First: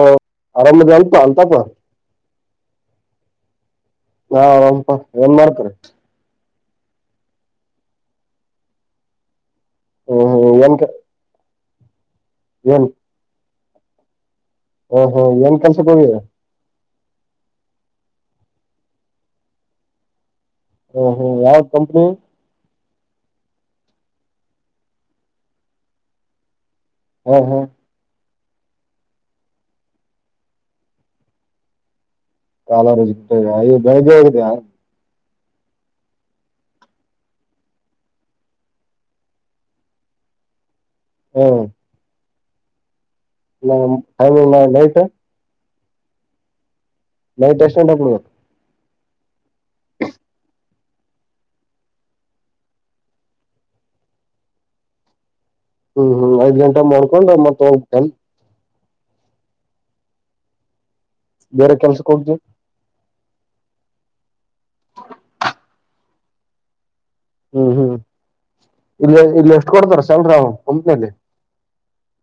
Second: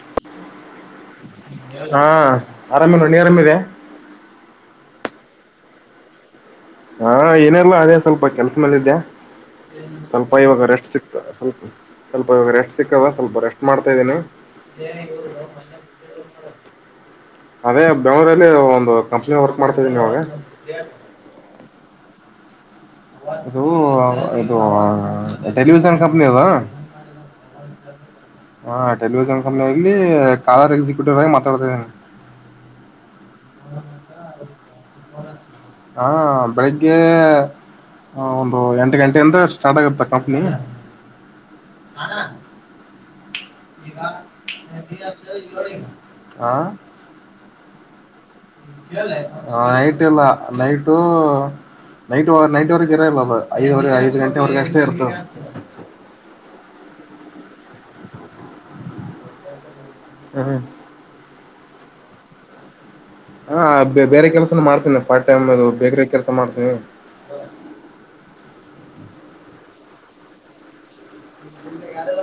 ಹ ಆರಾಮದ ಅಲ್ಪ ಅಂತಪ್ಪ ಹಾ ಆರಾಮೇ ನೋ ನೀ ಆರಾಮಿದೆ ನಾಪ ಏನ್ ಮಾಡ್ತರಿ ಹಾ ಏನಲ್ಲ ಅದೇ ಸ್ವಲ್ಪ ಕೆಲ್ಸ ಮೇಲ್ಲ ಇದಿದ್ದ್ಯಾ ಹ್ಮ್ ಸ್ವಲ್ಪ ಹ್ಮ್ ಇವಾಗ ಏನ್ ರೆಸ್ಟ್ ಕೆ- ಸಿಕ್ತ ಸ್ವಲ್ಪ ಸ್ವಲ್ಪ ಇವಾಗ ರೆಸ್ಟ್ ಏನ್ ಸಿಕ್ದ ಸ್ವಲ್ಪ ರೆಸ್ಟ್ ಮಾಡ್ತಾ ಇದೀನಿ ಹೇ ಹ್ಮ್ ಹ್ಮ್ ಏನ್ ಕೆಲ್ಸಕ್ ಹೋಗಿದ್ರಿ ಬೆಂಗಳೂರಲ್ಲಿ ಒಂದು ಕಂಪ್ನಿ ವರ್ಕ್ ಮಾಡ್ತಿದೀನಿ ಅವವಾಗ ಹ್ಮ್ ಹ್ಮ್ ಯಾವ ಕಂಪನಿ ಇದು ಇದು ಟೆಲಿಿವಷನ್ ಕಂಪನಿ ಅದಾ ಹ್ಮ ಹಾ ಹಾ ಟೆಲಿವಿಷನ್ ಕಂಪನಿಯಲ್ಲಿ ಕಾರ್ ಎಕ್ಸಿಕ್ಯೂಟಿವ್ ಆಗಿ ಮಾತಾಡ್ತಿ ಕಾಲ ರಜ ಅಯ ಬೆಳಗ್ಗೆ ಹೋಗಿದೆಯ ಹಾ ಬೆಳಿಗ್ಗೆ ಹ ಒಂದು ಎಂಟು ಗಂಟೆ ಅಂದ್ರೆ ಸ್ಟಾರ್ಟ್ ಆಗುತ್ತ ಕಂಪನಿ ನ ಹ ನ ಸ ಹಾ ನೈ ಟಷ್ಟಂಟ ಕೊ ಹ ನೈಟ್ ಇಲ್ಲ ನೈಟು ನೈಟ್ ನೈಟ್ ವರೆಗೆ ಇರಲ್ಲ ಅ ಐದವರೆ ಐದು ಗಂಟೆವರೆಗ ಅಷ್ಟೇ ಇರ್ತದೆ ಮಾಡ್ಕೊಂಡ್ರ ಮತ್ತ ಹ್ ಹ್ಮ್ ಬೇರೆ ಕೆಲ್ಸಕ್ಕೆ ಹೋಗ್ದ ಹಾ ಬೇರೆ ಕೆಲಸನ ಮಾಡ್ತೀನಿ ಪಾರ್ಟ್ ಟೈಮ್ ಅದು ಬೇಕ್ರ ಕೆಲಸ ಮಾಡ್ತೀನಿ ಹ ಇಲ್ಲ ಇಲ್ಲಿ ಎಷ್ಟು ಕೊಡ್ತಾರ ಸಾಮರಾಮ್ ಕಂಪನಿಯಲ್ಲಿ ಯಾರ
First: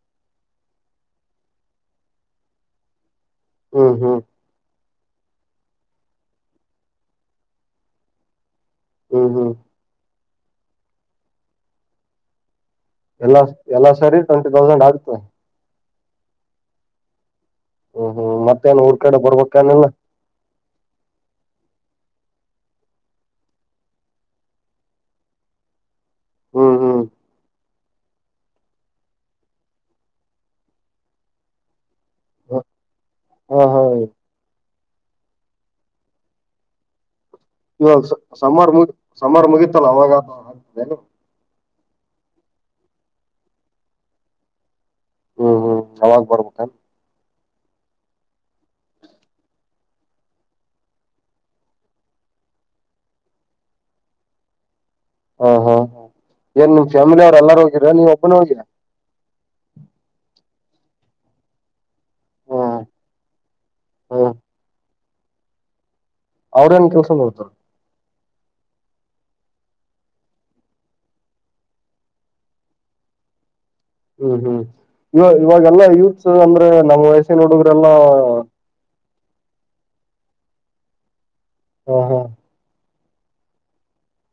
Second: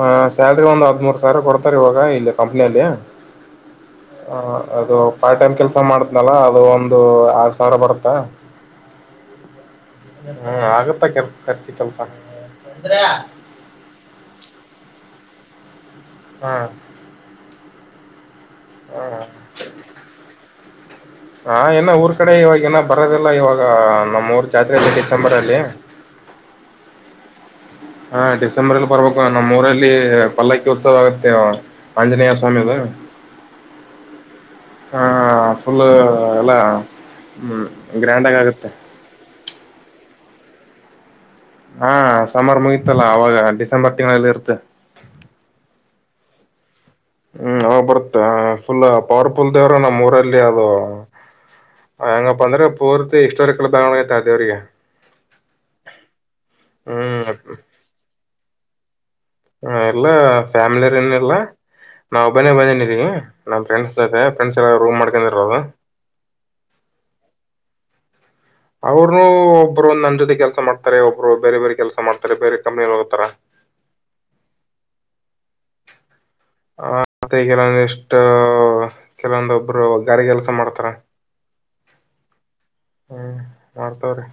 ಆ ಸ್ಯಾಲ್ರಿ ಒಂದು್ ಹದ್್ಮೂರು ಸಾವಿರ ಕೊಡ್ತಾರೆ ಇವಾಗ ಇಲ್ಲಿ ಕಂಪ್ನಿಯಲ್ಲಿ ಹ್ಮ್ ಹ್ಮ್ ಅದು ಪಾರ್ಟ್ ಟೈಮ್ ಕೆಲ್ಸ ಮಾಡತ್್ನಲ ಅದು ಒಂದು ಆರ್ ಸಾವಿರ ಬರುತ್ತಾ ಹ್ಮ್ ಹ್ಮ್ ಹ್ಮ ಆಗತ್ತ ಕೆರ್ ಕರ್ಸಿತ್ಲ್ಪ ಎಲ್ಲಾ ಎಲ್ಲಾ ಸರಿ ಟ್ವೆಂಟಿ ತೌಸಂಡ್ ಆಗ್ತ ಹಾ ಹ್ ಹ್ಮ್ ಮತ್ತೆ ಹ ಹಾ ನ ಊರ್ ಕಡೆ ಇವಾಗ ನ ಬರೋದಿಲ್ಲ ಇವಾಗ ನಮ್ಮೂರು ಜಾತ್ರೆ ಅದೆ ಡಿಸೆಂಬರಲ್ಲಿ ಹ್ಮ ಹಾ ಹಾ ಡಿಸೆಂಬರ್ ಅಲ್ಲಿ ಬರ್ಬೇಕು ನಮ್ಮ್ೂಊರಲ್ಲಿ ಪಲ್ಲಕ್ಕಿ ಉತ್ಸವ ಆಗತ್ತೆ ಆಂಜನೇಯ ಸ್ವಾಮಿದ ಹ ಹಾ ಹಾ.. ಫುಲ್ ಎಲ್ಲಾ ಇವಾಗ ಸಾ ಸಾಮರ್ ಸಾಮರು ಮುಗಿತಲ್ಲ ಅವಾಗತ ಹಾ ಸಮರ್ ಮುಗತಲ್ಲ ಅವಾಗ ಡಿಸೆಂಬರ್ ತಿಂಗಳಲ್ಲಿ ಇರ್ತ್ತೆ ಹ್ಮ್ ಹ್ಮ್ ಅವಾಗ್ ಬರ್ಬೇಕನ್ ಹ್ಮ್ ಅವ ಬರುತ್ತೆ ಫುಲ್ ಪವರ್ಫುಲ್ ದೇವ್ರ ನಮ್ಮ್ ಊರಲ್ಲಿ ಅದು ಹೆಂಗಪ್ಪ ಅಂದ್ರೆ ಪೂರ್ತಿ ಹಿಸ್ಟೋಾರಿಕಲ್ ಬೊಂಡ್ತ ದೇವ್ರಿಗೆ ಹಾ ಹಾ ಹ್ ಏನ್ ನಿಮ್ ಹ್ಮ್ ಫ್ಯಾಮಿಲಿ ಅವ್ರು ಎಲ್ಲಾರು ಹೋಗಿದರ ನೀವ್ ಒಬ್ಬನು ಹೋಗಿರಾ ಹ ಎಲ್ಲಾ ಫ್ಯಾಮಿಲಿರ್ ಎಲ್ಲಾ ನಾವು ಒಬ್ಬನೇ ಬಂದೇನಿ ಹ್ಮ್ ಇಲಿಗಿ ನಮ್ಮ ಫ್ರೆಂಡ್ಸ್ ಜೊತೆ ಫ್ರೆಂಡ್ಸ್ ಎಲ್ಲಾ ರೂಮ್ ಮಾಡ್ಕೊಂಡಿರದು. ಅವ್ರುನೇ ಕೆಲಸ ನೋಡ್ತಾರ ಅವ್ರು ಒಬ್ರು ನನ್ನ ಜೊತೆ ಕೆಲಸ ಮಾಡ್ತಾರೆ ಒಬ್ರು ಬೇರೆ ಬೇರೆ ಕೆಲಸ ಮಾಡ್ತಾರೆ ಬೇರೆ ಕಂಪನಿಗ ಹೋಗ್ತಾರ ಹ್ಮ್ ಹ್ಮ್ ಇವ ಇವಾಗೆಲ್ಲಾ ಯೂತ್ಸ್ ಅಂದ್ರೆ ನಮ್ಮ್ ಮತ್ತೆ ವಯಸ್ಸಿನ ಹುಡುಗರೆಲ್ಲಾ ಕೆಲವೊಂದಿಷ್ಟು ಕೆಲವೊಂದೊಬ್ರು ಗಾರೆ ಕೆಲಸ ಮಾಡ್ತಾರೆ. ಹ ಹಾ ಹ್ಮ್ ಮಾಡ್ತವ್ರೆ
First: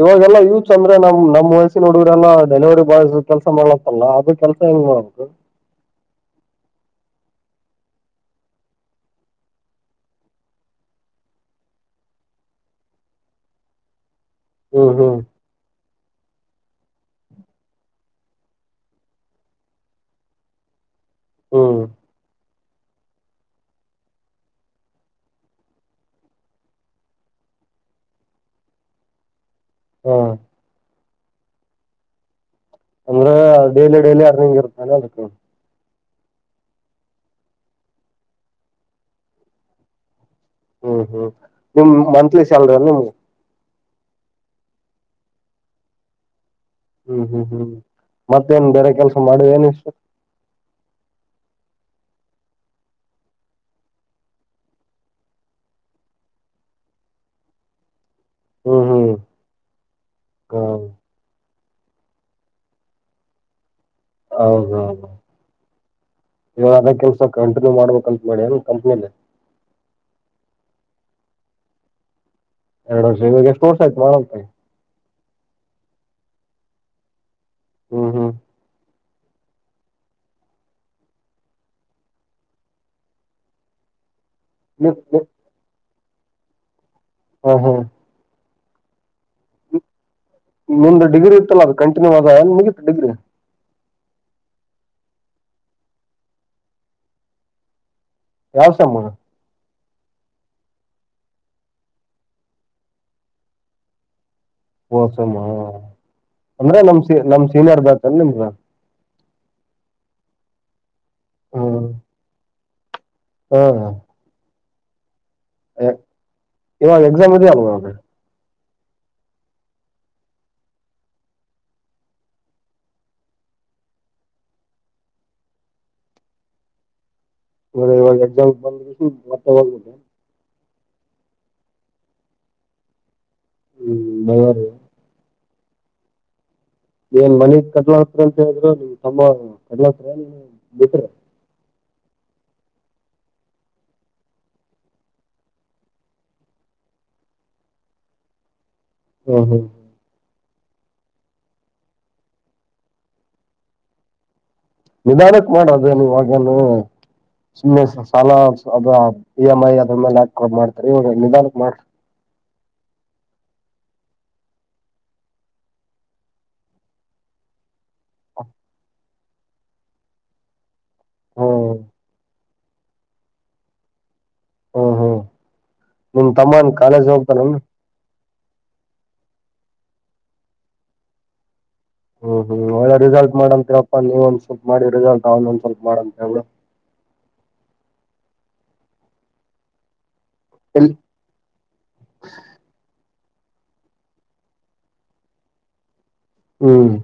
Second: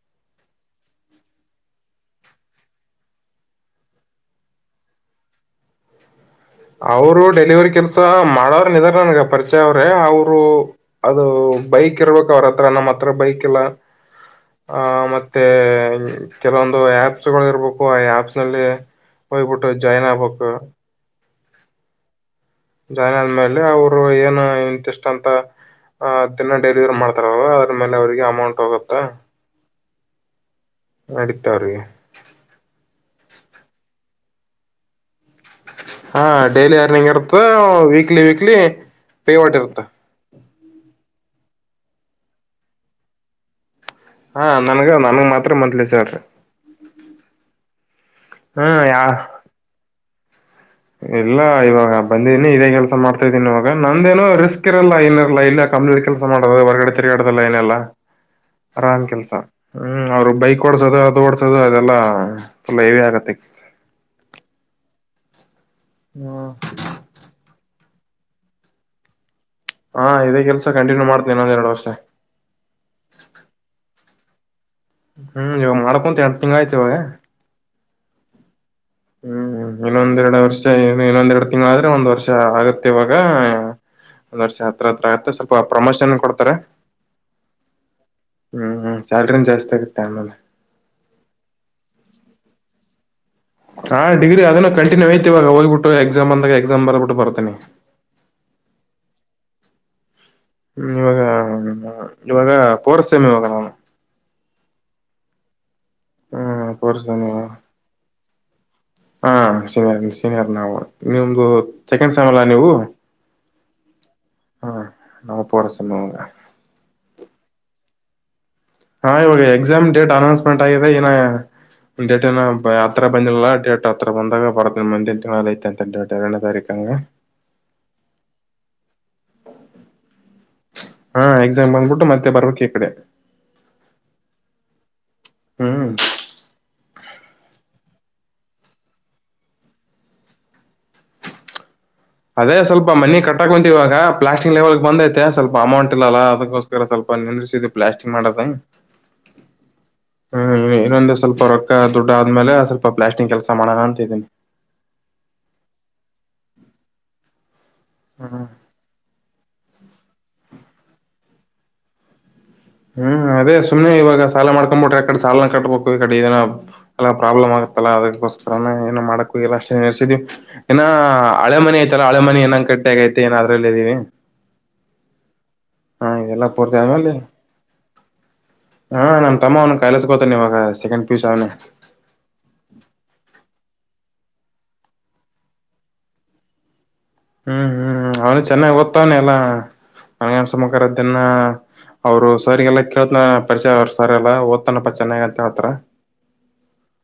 ಇವಾಗೆಲ್ಲ ಯೂತ್ಸ್ ಅಂದ್ರೆ ನಾವು ನಮ್ ವಯಸ್ಸಿನ ಹುಡುಗರೆಲ್ಲ ಡೆಲಿವರಿ ಬಾಯ್ಸ್ ಕೆಲ್ಸ ಮಾಡ್ಲತ್ತಲ್ಲ ಅದು ಕೆಲಸ ಹೆಂಗ್ ಹೌ [unintelligible] ಅವರು ಡೆಲಿವರಿ ಕೆಲಸ ಮಾಡೋರ್ ಇದ್ದಾರೆ ನನಗೆ ಪರಿಚಯ ಅವ್ರೆ ಅವರು ಅದು ಬೈಕ್ ಇರಬೇಕು ಅವ್ರ ಹತ್ರ ನಮ್ಮ್ ಹತ್ರ ಬೈಕ್ ಇಲ್ಲ ಆ ಹ್ಮ್ ಹ್ಮ್ ಮತ್ತೆ ಬೈ ಕೆಲವೊಂದು ಆ್ಯಪ್ಸ್ ಗಳು ಇರಬೇಕು ಆ ಆಪ್ಸ್ ಅಲ್ಲಿ ಹೋಗ್ಬಿಟ್ಟು ಜಾಯಿನ್ ಆಗ್ಬೇಕು. ಹ್ಮ್ ಜಾಯಿನ್ ಆದ್ಮೇಲೆ ಅವರು ಏನು ಇಂತಿಸ್ಟ್ ಅಂತ ಆ ದಿನ ಡೆಲಿವರಿ ಮಾಡ್ತಾರಲ್ಲ ಅದ್ರ ಮೇಲೆ ಅವರಿಗೆ ಅಮೌಂಟ್ ಹೋಗುತ್ತೆ. ಹಾ ನಡೆತ್ ಅವರಿಗೆ ಅಂದ್ರೆ ಡೈಲಿ ಡೈಲಿ ಅರ್ನಿಂಗ್ ಇರುತ್ತೆ ಅದಕ ಹಾ ಡೈಲಿ ಅರ್ನಿಂಗ್ ಇರುತ್ತೆ ವೀಕ್ಲಿ ವೀಕ್ಲಿ ಪೇಮೆಂಟ್ ಇರುತ್ತ ಹ್ಮ್ ಹ್ಮ್ ನಿಮ್ ಮಂತ್ಲಿ ಸ್ಯಾಲ್ರಿ ಅಲ್ಲ ನಿಮ್ಗೆ ಹಾ ನನಗ ನನಗ್ ಮಾತ್ರ ಮಂತ್ಲಿ ಸ್ಯಾಲರಿ ಹ್ಮ್ ಹ್ಮ್ ಹ್ಮ್ ಮತ್ತೇನ್ ಬೇರೆ ಯಾ ಕೆಲಸ ಮಾಡಿಯೆನ್ ಏನಷ್ಟು ಇಲ್ಲ ಇವಾಗ ಬಂದ್ದೀನಿ ಇದೇ ಕೆಲಸ ಮಾಡ್ತಾ ಇದ್ದೀನಿ ಇವಾಗ ನಂದೇನೋ ರಿಸ್ಕ್ ಇರಲ್ಲ ಇನ್ ಏನೋ ಇಲ್ಲಿ ಕಂಪನಿಯಲ್ಲಿ ಕೆಲಸ ಮಾಡೋದು ಹೊರಗಡೆ ತೀರಗಡೆದೆಲ್ಲ ಏನಿಲ್ಲ ಹ್ಮ್ ಆರಾಮ್ ಹ್ಮ್ ಕೆಲಸ ಹ್ಮ್ ಅವ್ರು ಹ ಬೈಕ್ ಓಡ್ಸೋದು ಅದು ಓಡ್ಸೋದು ಆದೆಲ್ಲ ಪುಲ್ ಹೆವಿ ಆಗುತ್ತೆ ಹೌದ.. ಹ್ಮ್ ಇವಾಗ ಅದೇ ಕೆಲಸ ಕಂಟಿನ್ಯೂ ಮಾಡ್ಬೇಕ್ ಕಂಪನಿ ಕಂಪನಿಲ್ಲಿ ಹಾ ಇದೇ ಕೆಲಸ ಕಂಟಿನ್ಯೂ ಮಾಡ್ತೀನಿ ಇನ್ನೊಂದು ಎರಡು ವರ್ಷ ಎರಡ್ ವರ್ಷ ಇವಾಗ ಎಷ್ಟು ವರ್ಷ [unintelligible] ಹ್ಮ್ ಇವಾಗ ಮಾಡಕೊಂತೆ ಹತ್ತು ಆಯ್ತವೆ ಹ್ಮ ಹ್ಮ್ ಹ್ಮ್ ಇನ್ನೊಂದೆರಡು ವರ್ಷ ಏನೋ ಇನ್ನೊಂದೆರಡು ತಿಂಗಳ ಆದ್ರೆ ಒಂದ್ ವರ್ಷ ಆಗತ್ತೆ ಇವಾಗ ಒಂದ್ ವರ್ಷ ಹತ್ರ ನಿ- ಹತ್ರ ಆಯತ್ ಸ್ವಲ್ಪ ಪ್ರಮೋಷನ್ ಕೊಡ್ತಾರೆ. ಹ್ಮ ಹಾ ಹ್ಮ್ ಹ್ಮ್ ಸ್ಯಾಲ್ರಿನ ಜಾಸ್ತಿ ಹ್ ಆಗುತ್ತೆ ಆಮೇಲೆ ನಿಂದ್ ಡಿಗ್ರಿ ಇತ್ತಲ್ಲ ಅದು ಕಂಟಿನ್ಯೂ ಆದ ಮುಗಿತ್ತ್ ಡಿಗ್ರಿ ಹ ಡಿಗ್ರಿ ಅದನ್ನೆ ಕಂಟಿನ್ಯೂ ಐತಿ ಇವಾಗ ಹೋಗ್ಬಿಟ್ಟು ಎಕ್ಸಾಮ್ ಬಂದಾಗ ಎಕ್ಸಾಮ್ ಬರ್ಬಿಟ್ಟು ಬರ್ತಿನಿ. ಯಾವ್ ಸೇಮ್ ಹ್ಮ್ ಇವಾಗ ಇವಾಗ ಪೋರ್ಸ್ ಸೇಮ್ ಇವಾಗ ಅವನ್ ಪೋರ್ ಸೇಮ ಅಂದ್ರೆ ನಮ್ ಫೋರ್ತ್ ಸಿ ಸೆಮ್ ನಮ್ ಸೀನಿಯರ್ ಬ್ಯಾಚ್ ಏನ್ ನಿಮ್ದು ಹಾ ಸೀನಿಯರ್ ಸೀನಿಯರ್ ನಾವು ನಿಮ್ದು ಹ್ಮ್ ಸೆಕೆಂಡ್ ಸೇಮಲ್ಲ ನೀವು ಹಾ ನಾವು ಫೋರ್ತ್ ಹ ಸೆಮ್ ಇವಾಗ ಇವಾಗ ಎಕ್ಸಾಮ್ ಇದ್ದೀಯಾ ಇವಾಗ ಹಾ ಇವಾಗ ಎಕ್ಸಾಮ್ ಡೇಟ್ ಅನೌನ್ಸ್ಮೆಂಟ್ ಆಗಿದೆ ಏನೋ ಡೇಟೆನೊ ಆತ್ರ ಬಂದಿಲ್ಲಾ ಡೇಟ್ ಆತ್ರ ಬಂದಾಗ ಬರದ್ ಮುಂದಿನ ತಿಂಗಳಗ್ ಐತೆ ಅಂತೆ ಡೇಟ್ ಎರಡನೇ ತಾರೀಕ ಹಂಗ ಲೇ ಒಂದ್ ಎಕ್ಸಾಮ್ ಬಂದದ್ದಿ ಮತ್ತ ಇವಾಗ ಬಂದ್ಬಿಟ್ಟೆ. ಹಾ ಎಕ್ಸಾಮ್ ಬಂದ್ಬಿಟ್ಟು ಮತ್ತೆ ಬರ್ಬೇಕ್ ಈ ಕಡೆ. ಹ್ಮ್ ಬಾರಿ. ಹ್ಮ್. ಏನ್ ಮನಿ ಕಟ್ಲ ಹತ್ರ ಅಂತ ಹೇಳಿದ್ರು ನಿಮ್ ತಮ್ಮ ಕಟ್ಲತ್ರ ನ್ ಬಿಟ್ರ. ಅದೇ ಸ್ವಲ್ಪ ಮನೆ ಕಟ್ಟಾಕ್ ಕುಂತಿವಿ ಇವಾಗ ಪ್ಲಾಸ್ಟಿಕ್ ಲೆವೆಲ್ಗೆ ಬಂದೈತೆ ಸ್ವಲ್ಪ ಅಮೌಂಟ್ ಇಲ್ಲ ಅದಕ್ಕೋಸ್ಕರ ಸ್ವಲ್ಪ. ಬಂದ್ ನಿಂದ್ರಿಸಿದ್ವಿ ಪ್ಲಾಸ್ಟಿಕ್ ಮಾಡೋದ. ಹ್ಮ ಹಾ. ಹ್ಮ್ ಇನ್ನೊಂದು ಸ್ವಲ್ಪ ರೊಕ್ಕ ದುಡ್ಡ ಆದ್ಮೇಲೆ ಸ್ವಲ್ಪ ಪ್ಲಾಸ್ಟಿಂಗ್ ಕೆಲಸ ಮಾಡೋಣ ಅಂತ ಇದೀನಿ. ನಿಧಾನಕ್ಕೆ ಮಾಡದು ಇವಾಗೆನು. ಸುಮ್ನೆ ಸಾಲ ಹ್ಮ್ ಅದು ಪಿ ಎಮ್ ಐ. ಒಮ್ಮೇಲೆ ಹಾಕ್ಕೊಂಡ ಮಾಡ್ತಿರಿ ಇವಾಗ್ ನಿಧಾನಕ್ ಮಾಡ್ರಿ. ಹ್ಮ್ ಅದೇ ಸುಮ್ನೆ ಇವಾಗ ಸಾಲ ಮಾಡ್ಕೊ ಬಿಟ್ರೆ ಆಕಡೆ ಸಾಲ ಕಟ್ಬೇಕು ಈ ಕಡೆ ಇದ ಪ್ರಾಬ್ಲಮ್ ಆಗ. ಗತ್ತಲ್ಲಾ ಅದಕ್ಕೋಸ್ಕರನೆ ಏನು ಮಾಡಕ್ಕು ಇಲ್ಲ ಅಷ್ಟೇ ನರ್ಸಿದಿವಿ. ಇನ್ನ ಹಳೆ ಹ್ಮ್ ಮನೆ ಐತಲ್ಲ ಹಳೆ ಮನೆ ಏಂಗ ಗಟ್ಟಿ ಐತೆ ಏನೋ ಅದ್ರಲ್ಲ ಇದ್ದೀವಿ. ಹ್ಮ ಹ್ಮ್ ನಿಮ ತಮ್ಮನ್ ಪೂರ್ತಿ ಕಾಲೇಜ್ ಆದ್ಮೇಲೆ ಹೋಗ್ತಾನನ್. ಹಾ ನಮ್ ತಮ್ಮ ಅವ್ ಕಾಲೇಜ್ ಹೋಗ್ತಾವನೆ ಇವಾಗ ಸೆಕಂಡ್ ಪಿ ಯು ಸಿ ಅವ್ನೇ. ಹ್ಮ್ ಹ್ಮ್ ಒಳ್ಳೆ ರಿಸಲ್ಟ್ ಮಾಡಂತೇಳಪ್ಪಾ ನೀವ ಒಂದ್ ಸ್ವಲ್ಪ ಮಾಡಿ ರಿಸಲ್ಟ್ ಅವನೊಂದ್ ಸ್ವಲ್ಪ ಮಾಡಂತ ಹೇಳ್ಬಿಡು. ಹ್ಮ್ ಹ್ಮ್ ಹ್ಮ್ ಅವನು ಚೆನ್ನಾಗ್ ಓದ್ತವನೆೆ ಎಲ್ಲ. ಇಲ್ಲಿ [unintelligible] ದಿನ್ನ ಅವರು ಸರಿಗೆಲ್ಲ ಕೆಳ್. ಎಲ್ಲಾ ಪರಿಚಯರ್ತಾರ ಎಲ್ಲಾ ಓದ್ತನಪ್ಪಾ ಚೆನ್ನಾಗ ಅಂತ ಹೇಳ್ತಾರ. ಹ್ಮ್.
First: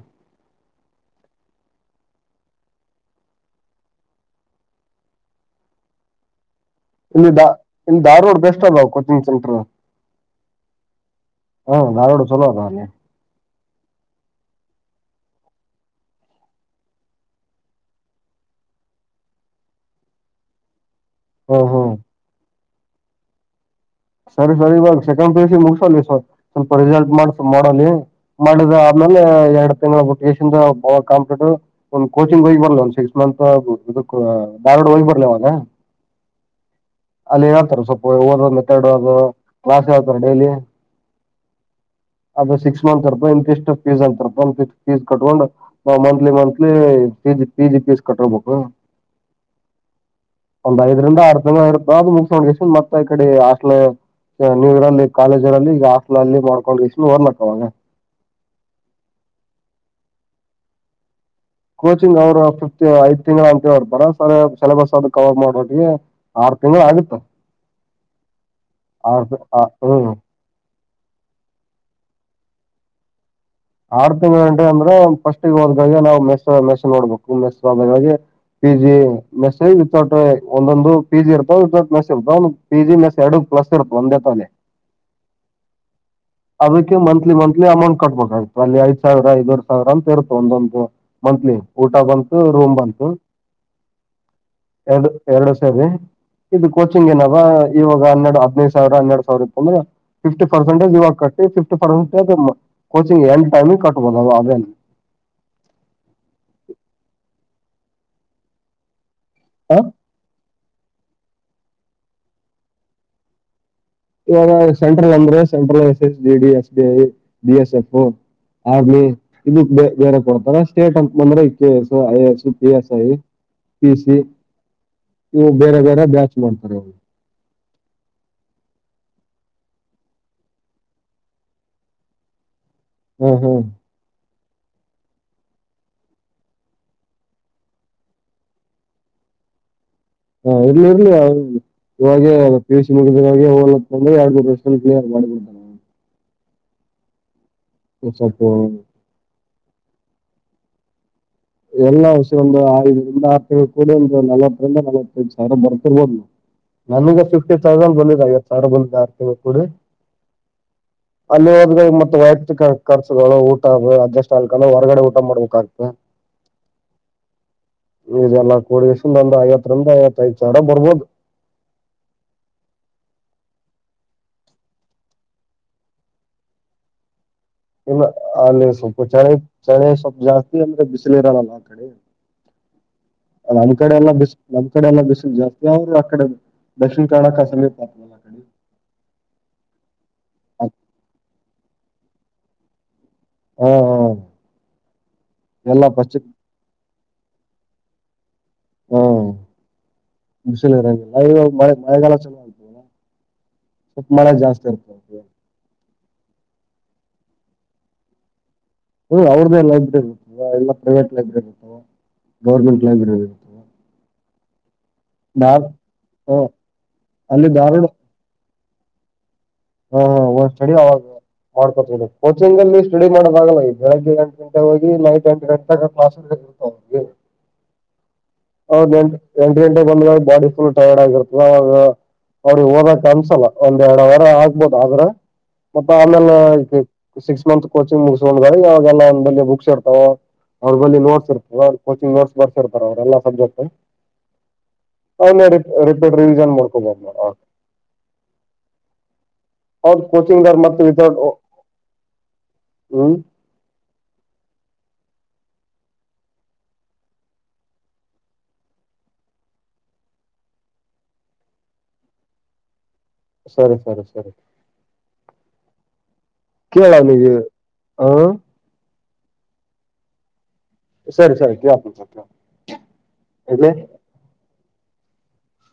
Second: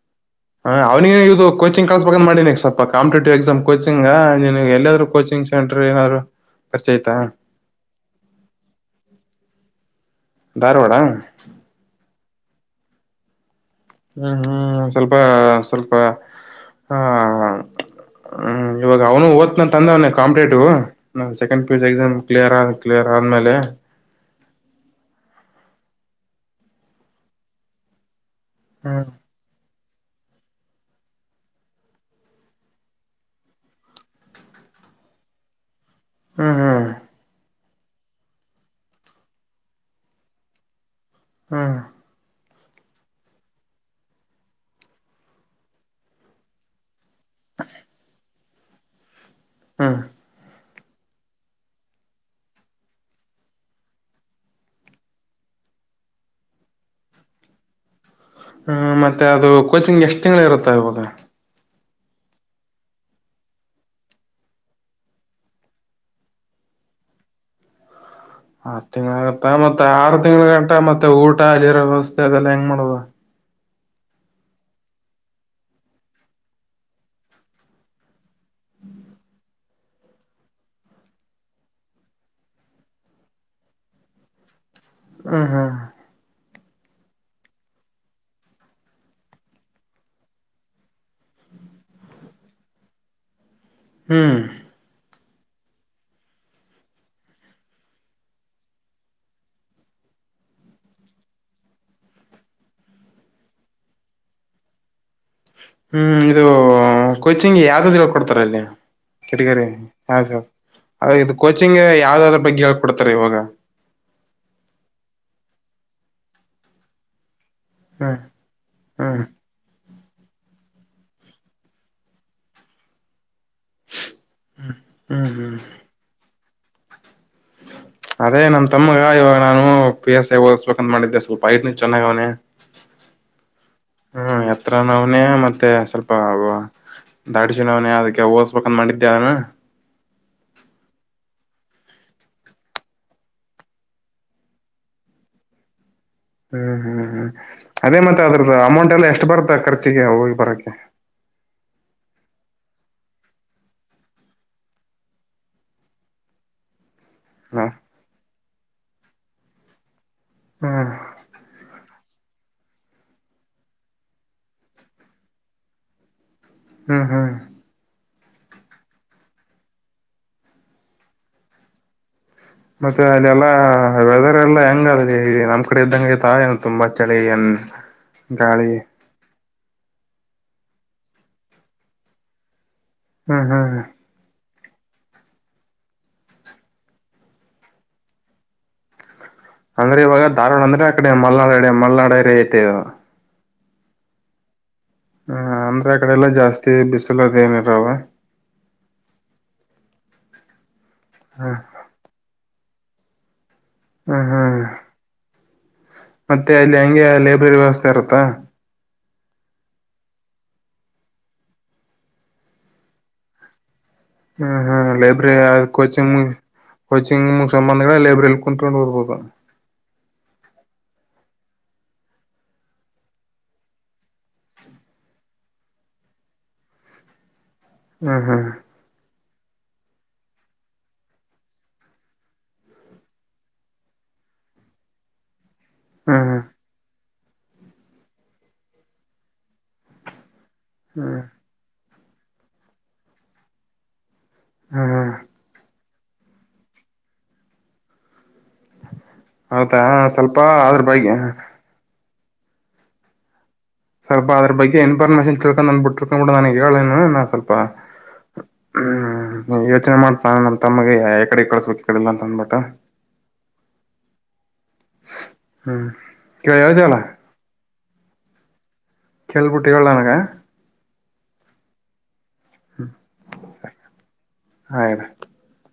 ಹ ಅವ್ನಿಗೆ ಇದು ಕೋಚಿಂಗ್ ಕಳಸ್ಬೇಕಂತ ಮಾಡಿನಿ ಸ್ವಲ್ಪ ಕಾಪಿಟೇಟಿವ್ ಎಕ್ಸಾಮ್ ಕೋಚಿಂಗ್ ನೀನಗ ಎಲ್ಲಾದರೂ. ಕೋಚಿಂಗ್ ಸೆಂಟರ್ ಏನಾರಾ. ಇಲ್ಲಿ ಧಾ ಇಲ್ಲಿ ಧಾರವಾಡ ಬೆಸ್ಟ್ ಅಲ್ಲಾ ಕೋಚಿಂಗ್ ಸೆಂಟರ್. ಧಾರವಾಡ. ಹ್ಮ್ ಧಾರವಾಡ ಚಲೋ ಆದಾ ಅಲ್ಲಿ. ಹ್ಮ್ ಹ್ಮ್ ಸ್ವಲ್ಪ ಸ್ವಲ್ಪ. ಹಾ ಹ್ಮ್ ಇವಾಗ ಅವನು ಓತ್ನ ಅಂದಾನ ಕಾಂಪೇಟೇಟೀವ್. ನಾವು ಸೆಕೆಂಡ್ ಹ್ಮ್ ಪಿ ಯು ಎಸ್ ಹ್ಮ್ ಎಕ್ಸಾಮ್ ಕ್ಲಿಯರ್ ಕ್ಲಿಯರ್ ಆದ್ಮೇಲೆ. ಸರಿ ಸರಿ ಇವಾಗ ಸೆಕೆಂಡ್ ಪಿಯುಸಿ ಮುಗಸಲಿ ಸ್ವಲ್ಪ ರಿಸಲ್ಟ್ ಮಾಡ ಮಾಡಲಿ. ಮಾಡುದು ಹ್ಮ್ ಆಮೇಲೆ ಎರಡ್. ಪಿ ಯು ಸಿ ಇಂದ ಬಾಳ ಕಾಂಪಿಟೆಟಿವ್ ಒಂದ್ ಕೋಚಿಂಗ್ ಹೋಗಿ ಬರಲ ಒಂದ್ ಸಿಕ್ಸ್ ಮಂತ್ ಇದಕ್ಕ ಧಾರವಾಡ. ಹೋಗಿ ಬರ್ಲಿ ಆವಾಗ ಹ್ಮ್ ಹ್ಮ್ ಅಲ್ಲಿ ಹೇಳ್ತಾರ ಸ್ವಲ್ಪ. ಮಾತಡುದು ಕ್ಲಾಸ್ ಹೇಳ್ತರ ಡೈಲಿ. ಹ್ಮ್. ಅದು ಸಿಕ್ಸ್ ಮಂತ್ ಇರ್ತಾದ ಇಂತ ಇಷ್ಟ ಫೀಸ್ ಅಂತ ಇರ್ತಾದ ಫೀಸ್ ಕಟ್ಕೊಂಡು ನಾವು monthly monthly. PG PG fees ಕಟ್ಬೇಕು. ಹ್ಮ. ಒಂದ್ ಐದರಿಂದ ಆರ್ ತಿಂಗಳ ಇರ್ತಾದ ಅದು ಮುಗಸ್ಕೆಂಡು ಗೆಸಿ ಮತ್ತ ಈ ಕಡೆ ಹಾಸ್ಟ್ಲ. ಇವಾಗ ನೀವು ಇರಲ್ಲಿ ಕಾಲೇಜರಲ್ಲಿ ಈಗ ಹಾಸ್ಟಲ ಅಲ್ಲಿ ಮಾಡ್ಕೊಂಡಗೆಸಿ ಒದ್ಲಾಕ್ ಆವಾಗ. ಹ್ಮ ಮತ್ತೆ ಅದು ಕೋಚಿಂಗ್ ಎಷ್ಟ್ ತಿಂಗಳು ಇರುತ್ತ ಇವಾಗ. ಕೋಚಿಂಗ್ ಅವ್ರು ಫಿಫತ್ ಐದ್ ತಿಂಗಳು ಅಂತ ಹೇಳಿರ್ತಾರ ಸಿಲೆಬಸ್ ಅದು ಕವರ್ ಮಾಡೋವಟಿಗೆ ಆರ್. ತಿಂಗಳ ಆಗುತ್ತಾ. ಆರ್ ತಿಂಗಳ ಆಗತ್ತ ಮತ್ತೆ ಹ್ಮ್ ಆರು ತಿಂಗಳ ಗಂಟ ಮತ್ತೆ ಊಟ ಅಲ್ಲಿರೋ ವ್ಯವಸ್ಥೆ. ಅದೆಲ್ಲ ಹೆಂಗ್ ಮಾಡದ. ಆರ್ ತಿಂಗಳ ಗಂಟ ಅಂದ್ರ ಫಸ್ಟ್ಗೆ ಹೋದಾಗಳಿಗೆ ನಾವ್ ಮೆಸ್ಸ ಮೆಸ ನೋಡ್ಬೇಕು ಮೆಸ್ಗೆಳಿಗೆ. ಪಿ ಜಿ ಮೆಸ್ ವಿತೌಟ್ ಒಂದೊಂದು ಪಿ ಜಿ ಇರ್ತಾವ ವಿತೌಟ್ ಮೆಸ್ ಇರ್ತವ ಒಂದೊಂದು ಪಿಜಿ ಮೆಸ್ ಎರಡು ಇರ್ತಾವ. ಪ್ಲಸ್ ಇರ್ತ ಒಂದೇತಲ್ಲೇ. ಹ್ಮ್ ಹ್ಮ್. ಅದಕ್ಕೆ ಮಂತ್ಲಿ ಮಂತ್ಲಿ ಅಮೌಂಟ್ ಕಟ್ಬೇಕಾಗಿತು ಅಲ್ಲಿ ಐದ್ ಸಾವಿರ ಐದ್ರಡ್ ಸಾವಿರ ಅಂತ ಇರುತ್ತ ಒಂದೊಂದು ಮಂತ್ಲಿ ಊಟ ಬಂತು ರೂಮ್ ಬಂತು ಹ್ಮ್ ಎರಡು ಎರಡು ಸರಿ ಇದು ಕೋಚಿಂಗ್ ಏನಾವ ಇವಾಗ ಹನ್ನೆರಡು ಹದ್ನೈದು ಸಾವಿರ ಹನ್ನೆರಡ್ ಸಾವಿರ ಇತ್ತುಂದ್ರ ಫಿಫ್ಟಿ ಪರ್ಸೆಂಟಜ್ ಯುವಾಗ ಕಟ್ಟ ಫಿಫ್ಟಿ ಪರ್ಟಜ್ ಕೋಗ್ ಎಂಡ ಟಮ ಕಟ್ಟುವ ಆದನು ಹ್ಮ್ ಇದು ಕೊಚಿಂಗ್ ಯಾವ್ದ್ದ ಹೇಳ್ಕೊಡ್ತಾರ ಅಲ್ಲಿ ಕಿಡಿಗರಿ ಹಾ ಸರ್ ಇದು ಕೋಚಿಂಗ್ ಯಾವ್ದಾದ್ರ ಬಗ್ಗೆ ಹೇ ಕೊಡ್ತಾರೆ ಇವಾಗ ಇವಾಗ ಸೆಂಟ್ರಲ್ ಅಂದ್ರೆ ಸೆಂಟ್ರಲ್ ಎಸ್ ಎಸ್ ಜ D S B I B S F hmm army ಹ್ಮ್ ಇದು ಬೇರೆ ಕೊಡ್ತಾರೆ ಸ್ಟೇಟ್ ಅಂತ ಅಂದ್ರೆ K S I S P S I P C ಹ್ಮ್ ಇವು ಬೇರೆ ಬೇರೆ ಬ್ಯಾಚ್ ಮಾಡ್ತಾರೆ ಅವರು ಹ [inaudible] ಅದೇ ನಮ ತಮ್ಮಗ ಇವಾಗ ನಾನು ಪಿ ಎಸ್ ಐ ಓದಸ್ಬೇಕಂತ ಮಾಡಿದ್ದೆ ಸ್ವಲ್ಪ ಡ್ನ ಚೆನ್ನಾಗ ಅವನನೆ ಹ್ಮ್ ಹ್ಮ್ ಹ್ಮ್ ಹತ್ರ ನಾವನೇ ಮತ್ತೆ ಸ್ವಲ್ಪ ಆಗುವ ದಾಡ್ಸ ನವ್ನ ಅದಕ್ಕೆ ಓಸ್ಬೇಕಂದ ಮಾಡಿದ್ದೆ ಅವನ ಹಾ ಇಲ್ಲಿ ಇರ್ಲಿ ಅವ ಇವಾಗೆ ಪಿ ಯು ಸಿ ಮುಗಿದೋಗಂದ್ರೆ ಯಾರಿಗೂ ಪ್ರಶ್ನೆ ಕ್ಲಿಯರ್ ಮಾಡಿಬಿಡ್ತಾರೆ ನ ಹ್ಮ್ ಹ್ಮ್ ಹ್ಮ್ ಅದೇ ಮತ್ತೆ ಅದ್ರದ್ದ ಸ್ವಲ್ಪ ಅಮೌಂಟ್ ಎಲ್ಲಾ ಎಷ್ಟು ಬರ್ತ ಖರ್ಚ ಚಿಗೆ ಹೋಗಿ ಬರಕ್ಕೆೆ ಎಲ್ಲಾ ವರ್ಷಯ ಒಂದು ಐದರಿಂದ ಆರು ತಿಂಗಳು ಕೂಡಿ ಒಂದು ನಲವತ್ತರಿಂದ ನಲವತ್ತೈದು ಸಾವಿರ ಬರ್ತಿರ್ಬೋದು ನಾವು ನನಗ ಫಿಫ್ಟಿ ಹ ತೌಸಂಡ್ ಬಂದಿದ್ದ ಐವತ್ತು ಸಾವಿರ ಬಂದ ಆ ಕೊಡಿ ಹ್ಮ್ ಅಲ್ಲಿದ ಮತ್ತಯ ಖರ್ಚುಗಳು ಊಟ ಅಜಸ್ ಆ ಹೊರಗಡೆ ಊಟ ಮಾಡ್ಬೇಕಾ ಹ್ಮ್ ಹ್ಮ್ ಇದೆಲ್ಲಾ ಕೋಡಿ ವರ್ಷಿಂದ ಒಂದು ಐವತ್ತರಿಂದ ಐವತ್ತಐದುಡ ಬರ್ಬೋದು ಮತ್ತೆ ಅಲ್ಲಿಲ್ಲಾ ವೆದರ್ ಎಲ್ಲಾ ಹೆಂಗ ಅದಲ್ಲಿ ನಮ್ ಕಡೆ ಇದ್ದಂಗೆ ತಾಯ ತುಂಬಾ ಚಳಿನ್ ಇಲ್ಲ ಆಲ ಸು ಪುಚಾರೆ ಚಳ ಸ್ವಲ್ಪ ಜಾಸ್ತಿ ಅಂದ್ರೆ ಬಿಸಿಲಿ ಇರಲ್ಲಲ್ಲ ಆ ಕಡೆ ಹ್ಮ್ ನಮ್ಮ್ ಹ್ಮ್ ಕಡೆ ಎಲ್ಲ ಬಿಸಿಲು ನಮ್ ಕಡೆ ಎಲ್ಲ ಬಿಸಿಲು ಜಾಸ್ತಿ ಅವ್ರರು ಆ ಕಡೆ ದಕ್ಷಿಣ ಕರ್ಣಕ ಸಮೀಪ ಆತಲ್ಲ ಆ ಕಡೆ ಅಂದ್ರೆ ಇವಾಗ ಧಾರವಾಡ ಅದ್- ಅಂದ್ರೆ ಆ ಕಡೆ ಮಲ್ನಾಡಡೆ ಮಲ್ನಾಡರಿ ಐತೆ ಹ್ಮ್ ಹ್ಮ್ ಹ ಅಂದ್ರೆ ಆ ಕಡೆ ಎಲ್ಲ ಜಾಸ್ತಿ ಬಿಸಿಲುದ ಏನಿರ ಅವ ಹ್ಮ ಹ್ಮ್ ಮೆ ಮಳೆಗಾಲ ಚಲ ಸಪ್ ಹ್ಮ್ ಮಾರ ಹ್ಮ್ ಜಾಸ್ತರ್ತ ಮತ್ತೆ ಅಲ್ಲಿ ಹೆಂಗೆ ಲೈಬ್ರರಿ ವ್ಯವಸ್ಥೆ ಇರುತ್ತಾ ಹ್ಮ ಅವ್ರ್ದೇ ಲೈಬ್ರೆರಿ ಇರ್ತವ ಎಲ್ಲಾ ಪ್ರೈವೇಟ್ ಲೈಬ್ರೆರಿ ಇರ್ತಾವ ಗೌರ್ಮೆಂಟ್ ಲೈಬ್ರರಿ ಇರುತ್ತವಾ ಹ್ಮ ಹ್ಮ ಲೈಬ್ರರಿ ಕೋಚಿಂಗ್ ಆ, ಕೋಚಿಂಗ್ ಅಲ್ಲಿ ಧಾರವಾಡ ಸಂಬಂಧ ಲೈಬ್ರರಿ ಕನ್ಪಂಡ್ ಬರ್ಬೋದು ಹ್ಮ ಒಂದು ಸಡಿ ಅವಾಗ ಮಾಡ್ಕೊತವಿ ಕೋಚಿಂಗ್ ಅಲ್ಲಿ ಸ್ಟಡಿ ಮಾಡೋದಾಗ ಈ ಬೆಳಗ್ಗೆ ಎಂಟು ಗಂಟೆಗೆ ಹೋಗಿ ನೈಟ್ ಎಂಟು ಗಂಟೆ ಕ್ಲಸ್ ಹ್ಮ ಹಾ ಅವ್ರು ಎಂಟು ಎಂಟು ಗಂಟೆಗೆ ಬಂದಾಗ ಬಾಡಿ ಫುಲ್ ಟೈರ್ಡ್ ಆಗಿರ್ತದೆ ಅವವಾಗ ನಡಿ ಹಓದಕ್ ಅನ್ಸಲ್ಲ ಒಂದ್ ಎರಡು ವಾರ ಆಗ್ಬೋದ ಆದ್ರ ಮತ್ತ ಹ್ಮ್ ಆಮೇಲೆ ಹ್ಮ್ ಈ ಸಿಕ್ಸ್ ಮಂತ್ ಕೋಚಿಂಗ್ ಮುಗಸ್ಕೊಂಡ್ರ ಯಾವಾಗೆಲ್ಲ ಒಂದ ಬುಕ್ ಅವ್ರ ಬಲ್ಲಿ ಹ್ಮ್ ನೋಡ್ಸ್ ಇರ್ತ ಕೋಚಿಂಗ್ ನೋಸ್ ಬರ್ಸಿರ್ತಾರ ಅವ್ರಲ್ಲಾ ಸಬ್ಜೆಕ್ಟ್ ಹ್ಮ್ ಅನ್ನ ರಿ ರಿಪೀಟ್ ರಿವಿಷನ್ ಮಾಡ್ಕೊಬೋ ಹೌದಾ ಅವ್ರ ಸ್ವಲ್ಪ ಕೋಚಿಂಗ್ರ್ ಮತ್ತ ಅದ್ರ ವಿ ಬಗ್ಗೆ ಹ್ಮ ಸ್ವಲ್ಪ ಅದ್ರ ಬಗ್ಗೆ ಇನ್ಫಾರ್ಮೇಶನ್ ತಿಳ್ಕೊಂಡು ಅಂದ್ಬಿಟ್ಟಿ ತಿರ್ಕೊಂಡ್ ಬಿಿಡ ನನಗೆ ಹೇಳ ಸ್ವಲ್ಪ ಹ್ಮ್ ಯೋಚನೆ ಮಾಡ್ತಾನ ನಮ್ಮ ತಮ್ಮಗೆ ಯ ಕಡೆ ಕಳಸೋ ಕಡಿಲ್ಲಾ ಅಂತ ಅಂದಬಿಟ್ಟ ಸರಿ ಸರಿ ಸರಿ ಹ್ಮ್ ಕೇಳ ಹೇಳ್ದಲ್ಲ ಕೇಳಾ ನಿಜ ಹಾ ಕೇಳ್ಬಿಟ್ಟು ಹೇಳಲ್ಲ ನನಗ ಸರಿ ಸರಿ ಕತ ಆ